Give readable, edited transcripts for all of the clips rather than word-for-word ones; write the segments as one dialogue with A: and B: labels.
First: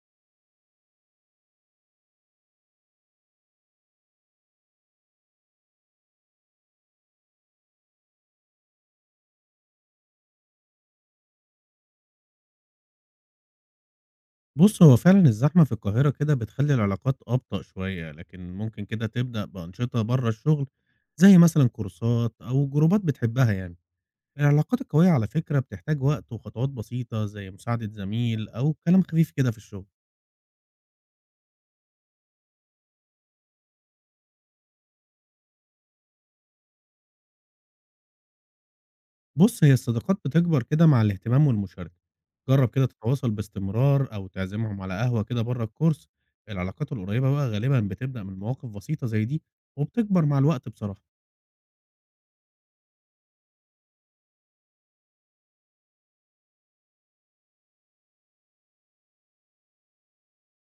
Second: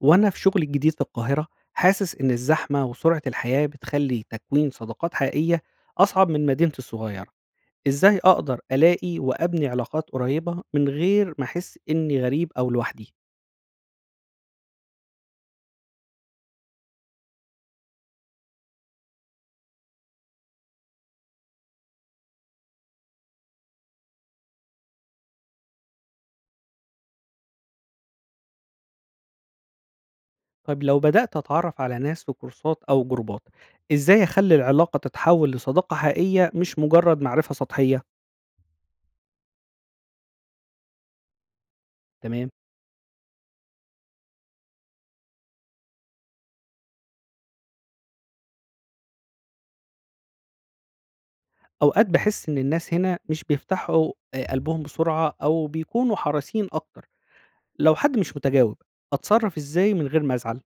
A: وأنا في شغلي الجديد في القاهرة حاسس إن الزحمة وسرعة الحياة بتخلي تكوين صداقات حقيقية أصعب من مدينتي الصغيرة، إزاي أقدر ألاقي وأبني علاقات قريبة من غير ما أحس إني غريب أو لوحدي؟
B: بُص، هو فعلًا الزحمة في القاهرة كده بتخلّي العلاقات أبطأ شوية، لكن ممكن كده تبدأ بأنشطة برّه الشغل، زي مثلًا كورسات أو جروبات بتحبها يعني. العلاقات القوية على فكرة بتحتاج وقت وخطوات بسيطة، زي مساعدة زميل أو كلام خفيف كده في الشغل.
A: طيب لو بدأت أتعرف على ناس في كورسات أو جروبات، إزاي أخلي العلاقة تتحول لصداقة حقيقية مش مجرد معرفة سطحية؟
B: بُص، هي الصداقات بتكبر كده مع الاهتمام والمشاركة.
A: تمام؟
B: جرّب كده تتواصل باستمرار أو تعزمهم على قهوة كده برّه الكورس. العلاقات القريبة بقى غالبًا بتبدأ من مواقف بسيطة زي دي، وبتكبر مع الوقت بصراحة.
A: أوقات بحس إن الناس هنا مش بيفتحوا قلبهم بسرعة أو بيكونوا حريصين أكتر، لو حد مش متجاوب أتصرف إزاي من غير ما أزعل؟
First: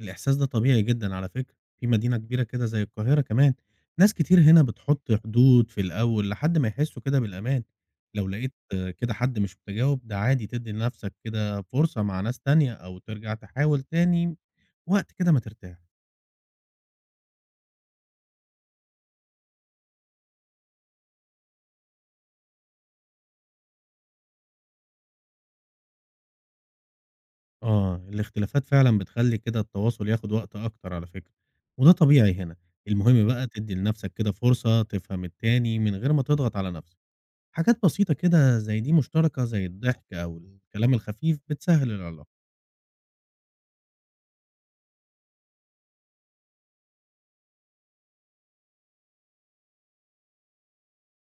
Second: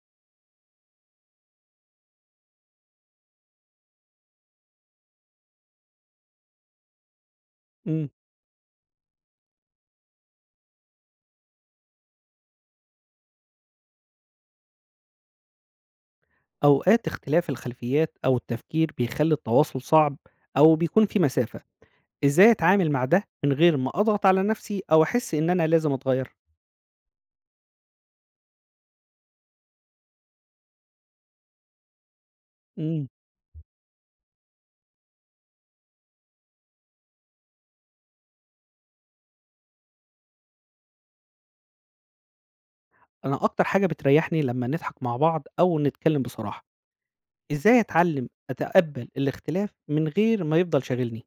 B: الإحساس ده طبيعي جدًا على فكرة، في مدينة كبيرة كده زي القاهرة كمان، ناس كتير هنا بتحط حدود في الأول لحد ما يحسّوا كده بالأمان.
A: إمم.
B: لو لقيت آه، كده حد مش متجاوب ده عادي تدّي لنفْسك كده فرصة مع ناس تانية أو ترجع تحاول تاني وقت كده ما ترتاح.
A: أوقات اختلاف الخلفيات أو التفكير بيخلّي التواصل صعب أو بيكون في مسافة، إزاي أتعامل مع ده من غير ما أضغط على نفسي أو أحس إن أنا لازم أتغيّر؟
B: آه، الاختلافات فعلًا بتخلّي كده التواصل ياخد وقت أكتر على فكرة، وده طبيعي هنا.
A: إمم.
B: المهم بقى تدّي لنفْسك كده فرصة تفهم التاني من غير ما تضغط على نفْسك. حاجات بسيطة كده زي دي مشتركة زي الضحك أو الكلام الخفيف بتسهل العلاقة.
A: أنا أكتر حاجة بتريّحني لمّا نضحك مع بعض أو نتكلّم بصراحة، إزاي أتعلّم أتقبّل الاختلاف من غير ما يفضل شاغلني؟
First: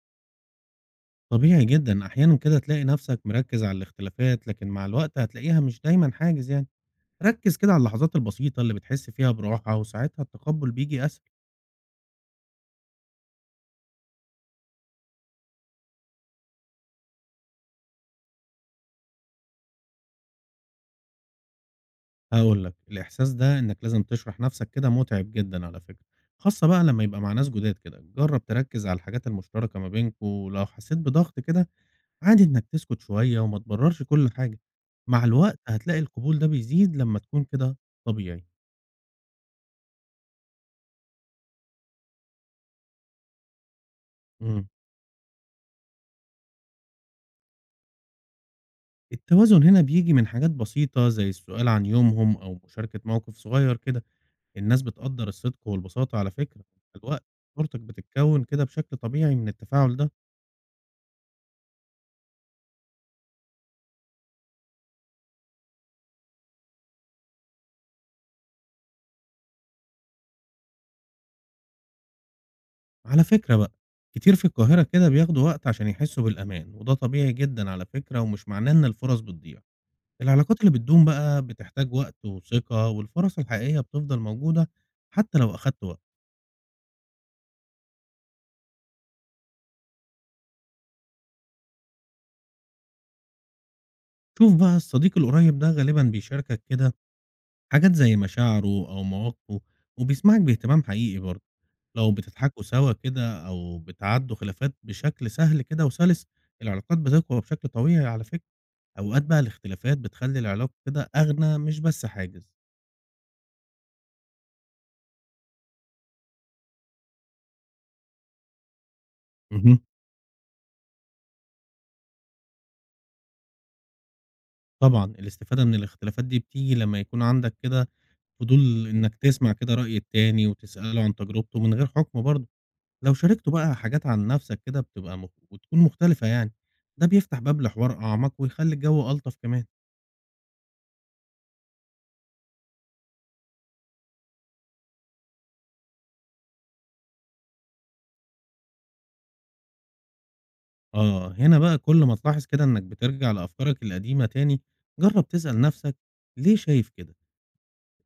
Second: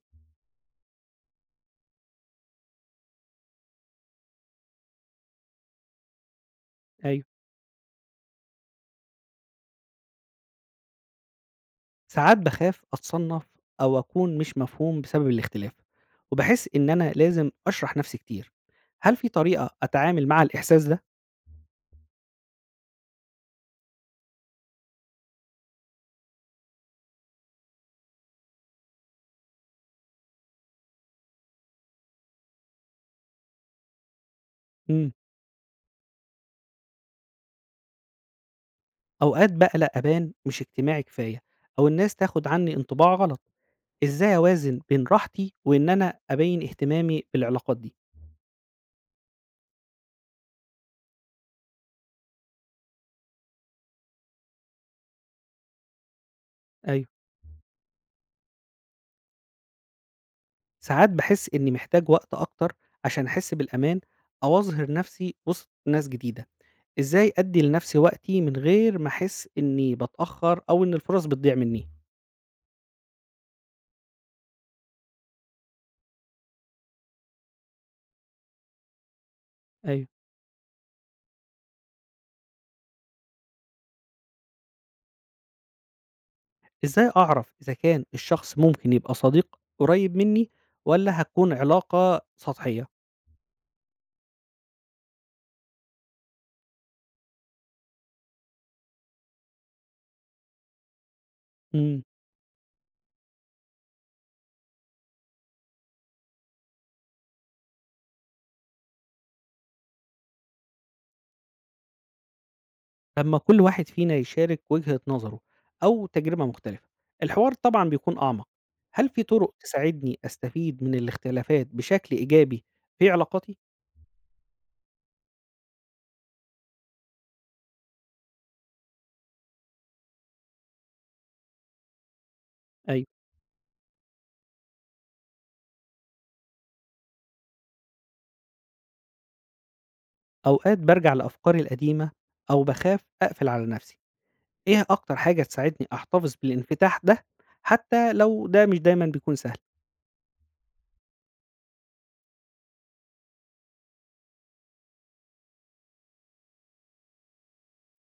B: طبيعي جدا أحيانا كده تلاقي نفسك مركز على الاختلافات، لكن مع الوقت هتلاقيها مش دايما حاجز يعني.
A: أيوه.
B: ركز كده على اللحظات البسيطة اللي بتحس فيها براحة وساعتها التقبل بيجي أسهل.
A: ساعات باخاف أتصنّف أو أكون مش مفهوم بسبب الاختلاف، وباحس إن أنا لازم أشرح نفسي كتير، هل في طريقة أتعامل مع الإحساس ده؟
B: هقولك الإحساس ده إنك لازم تشرح نفسك كده متعب جدا على فكرة، خاصة بقى لما يبقى مع ناس جداد كده. جرب تركز على الحاجات المشتركة ما بينكوا، ولو حسيت بضغط كده عادي إنك تسكت شوية وما تبررش كل حاجة.
A: إمم.
B: مع الوقت هتلاقي القبول ده بيزيد لمّا تكون كده طبيعي.
A: أوقات بقى لأ، أبان مش اجتماعي كفاية أو الناس تاخد عني انطباع غلط، إزاي
B: إمم.
A: أوازن بين راحتي وإن أنا أبيّن اهتمامي بالعلاقات دي؟
B: التوازن هنا بييجي من حاجات بسيطة زي السؤال عن يومهم أو مشاركة موقف صغير كده، الناس بتقدّر الصدق والبساطة على فكرة. مع
A: أيوه،
B: الوقت صورتك بتتكون كده بشكل طبيعي من التفاعل ده.
A: ساعات باحس إني محتاج وقت أكتر عشان أحس بالأمان أو أظهر نفسي وسط ناس جديدة، إزاي أدّي لنفسي وقتي من غير ما أحس إني باتأخر أو إن الفرص بتضيع منّي؟
B: على فكرة بقى، كتير في القاهرة كده بياخدوا وقت عشان يحسوا بالأمان، وده طبيعي جدًا على فكرة ومش معناه إن الفرص بتضيع.
A: أيوه،
B: العلاقات اللي بتدوم بقى بتحتاج وقت وثقة، والفرص الحقيقية بتفضل موجودة حتى لو أخدت وقت.
A: إزاي أعرف إذا كان الشخص ممكن يبقى صديق قريب منّي والّا هتكون علاقة سطحية؟
B: شوف بقى الصديق القريب ده غالبا بيشاركك كده حاجات زي مشاعره أو مواقفه، وبيسمعك باهتمام حقيقي برضه.
A: إمم.
B: لو بتضحكوا سوا كده أو بتعدوا خلافات بشكل سهل كده وسلس، العلاقات بتقوى بشكل طبيعي على فكرة. أوقات بقى الاختلافات بتخلي العلاقة كده أغنى، مش بس حاجز
A: لمّا كل واحد فينا يشارك وجهة نظره أو تجربة مختلفة، الحوار طبعًا بيكون أعمق. هل في طرق
B: مهم.
A: تساعدني أستفيد من الاختلافات بشكل إيجابي في علاقاتي؟
B: طبعا الاستفادة من الاختلافات دي بتيجي لما يكون عندك كده فضول إنك تسمع كده رأي التاني وتسأله عن تجربته من غير حكم برضه.
A: أيوه.
B: لو شاركته بقى حاجات عن نفسك كده بتبقى وتكون مختلفة يعني، ده بيفتح باب لحوار أعمق ويخلي الجو ألطف كمان.
A: أوقات بارجع لأفكاري القديمة أو باخاف أقفل على نفسي. إيه أكتر حاجة تساعدني أحتفظ بالانفتاح ده حتى لو ده مش دايمًا بيكون سهل؟
B: آه، هنا بقى كل ما تلاحظ كده إنك بترجع لأفكارك القديمة تاني، جرب تسأل نفسك ليه شايف كده؟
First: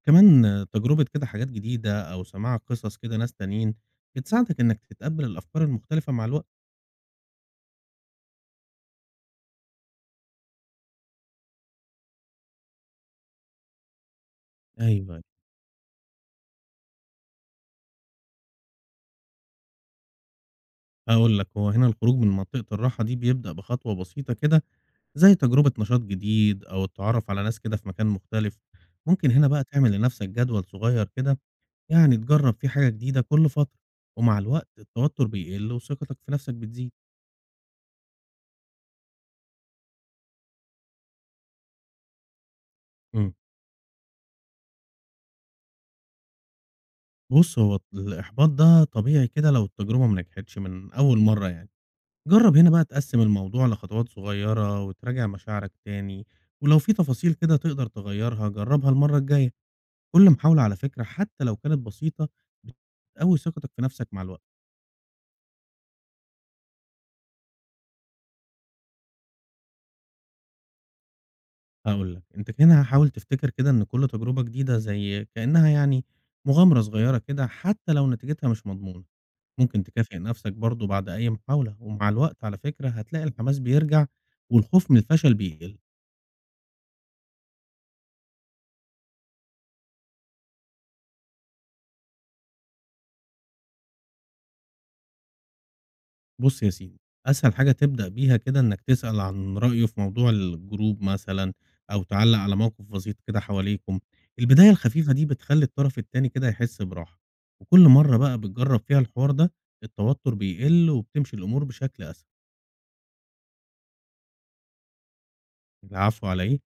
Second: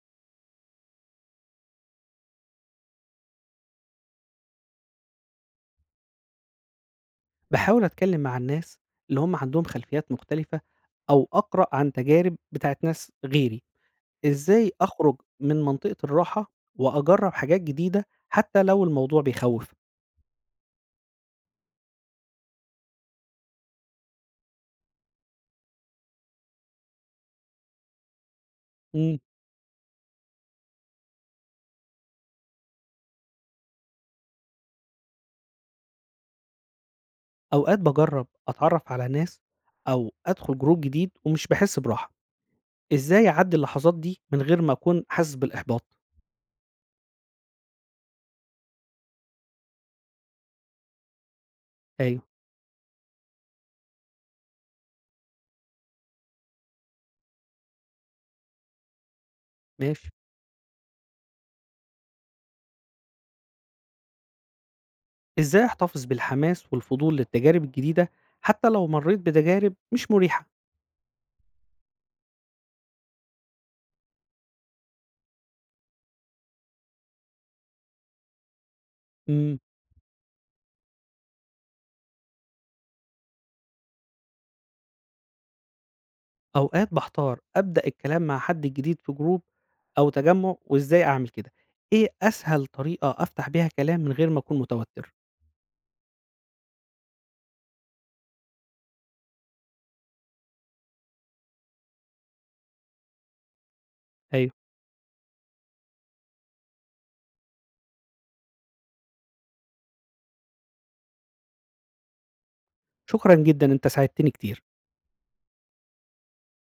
B: كمان آه، تجربة كده حاجات جديدة أو سماع قصص كده ناس تانيين بتساعدك إنك تتقبل الأفكار المختلفة مع الوقت.
A: باحاول أتكلم مع الناس اللي هم عندهم خلفيات مختلفة أو أقرأ عن تجارب بتاعة ناس غيري. إزاي
B: أيوه
A: أخرج
B: أيوة.
A: من منطقة الراحة وأجرّب حاجات جديدة حتى لو الموضوع بيخوّف؟
B: هقول لك، هو هنا الخروج من منطقة الراحة دي بيبدأ بخطوة بسيطة كده زي تجربة نشاط جديد أو التعرف على ناس كده في مكان مختلف.
A: إمم.
B: ممكن هنا بقى تعمل لنفسك جدول صغير كده، يعني تجرب فيه حاجة جديدة كل فترة، ومع الوقت التوتر بيقل وثقتك في نفسك بتزيد.
A: أوقات باجرّب أتعرّف على ناس أو أدخل group جديد ومش باحس براحة، إزاي
B: امم
A: أعدّي اللحظات دي من غير ما أكون حاسس بالإحباط؟
B: بص، هو الإحباط ده طبيعي كده لو التجربة ما نجحتش من أول مرة يعني.
A: أيوه،
B: جرب هنا بقى تقسم الموضوع لخطوات صغيرة وتراجع مشاعرك تاني، ولو في تفاصيل كده تقدر تغيرها جربها المرة الجاية.
A: ماشي.
B: كل محاولة على فكرة حتى لو كانت بسيطة بتقوي ثقتك في نفسك مع الوقت.
A: إزاي أحتفظ بالحماس والفضول للتجارب الجديدة حتى لو مرّيت بتجارب مش مُريحة؟
B: هاقول لك، أنت كده حاول تفتكر كده إن كل تجربة جديدة زي كأنها يعني مغامرة صغيرة كده، حتى لو نتيجتها مش مضمونة.
A: إمم.
B: ممكن تكافئ نفسك برضه بعد أي محاولة، ومع الوقت على فكرة هتلاقي الحماس بيرجع والخوف من الفشل بيقل.
A: أوقات باحتار أبدأ الكلام مع حد جديد في جروب أو تجمُّع وإزاي أعمل كده؟ إيه أسهل طريقة أفتح بيها كلام من غير ما أكون متوتر؟
B: بُص يا سيدي، أسهل حاجة تبدأ بيها كده إنك تسأل عن رأيه في موضوع الجروب مثلًا أو تعلّق على موقف بسيط كده حواليكم.
A: أيوه،
B: البداية الخفيفة دي بتخلّي الطرف التاني كده يحس براحة، وكل مرة بقى بتجرّب فيها الحوار ده التوتر بيقل وبتمشي الأمور بشكل أسهل.
A: شكرًا جدًا أنت ساعدتني كتير.
B: العفو على إيه؟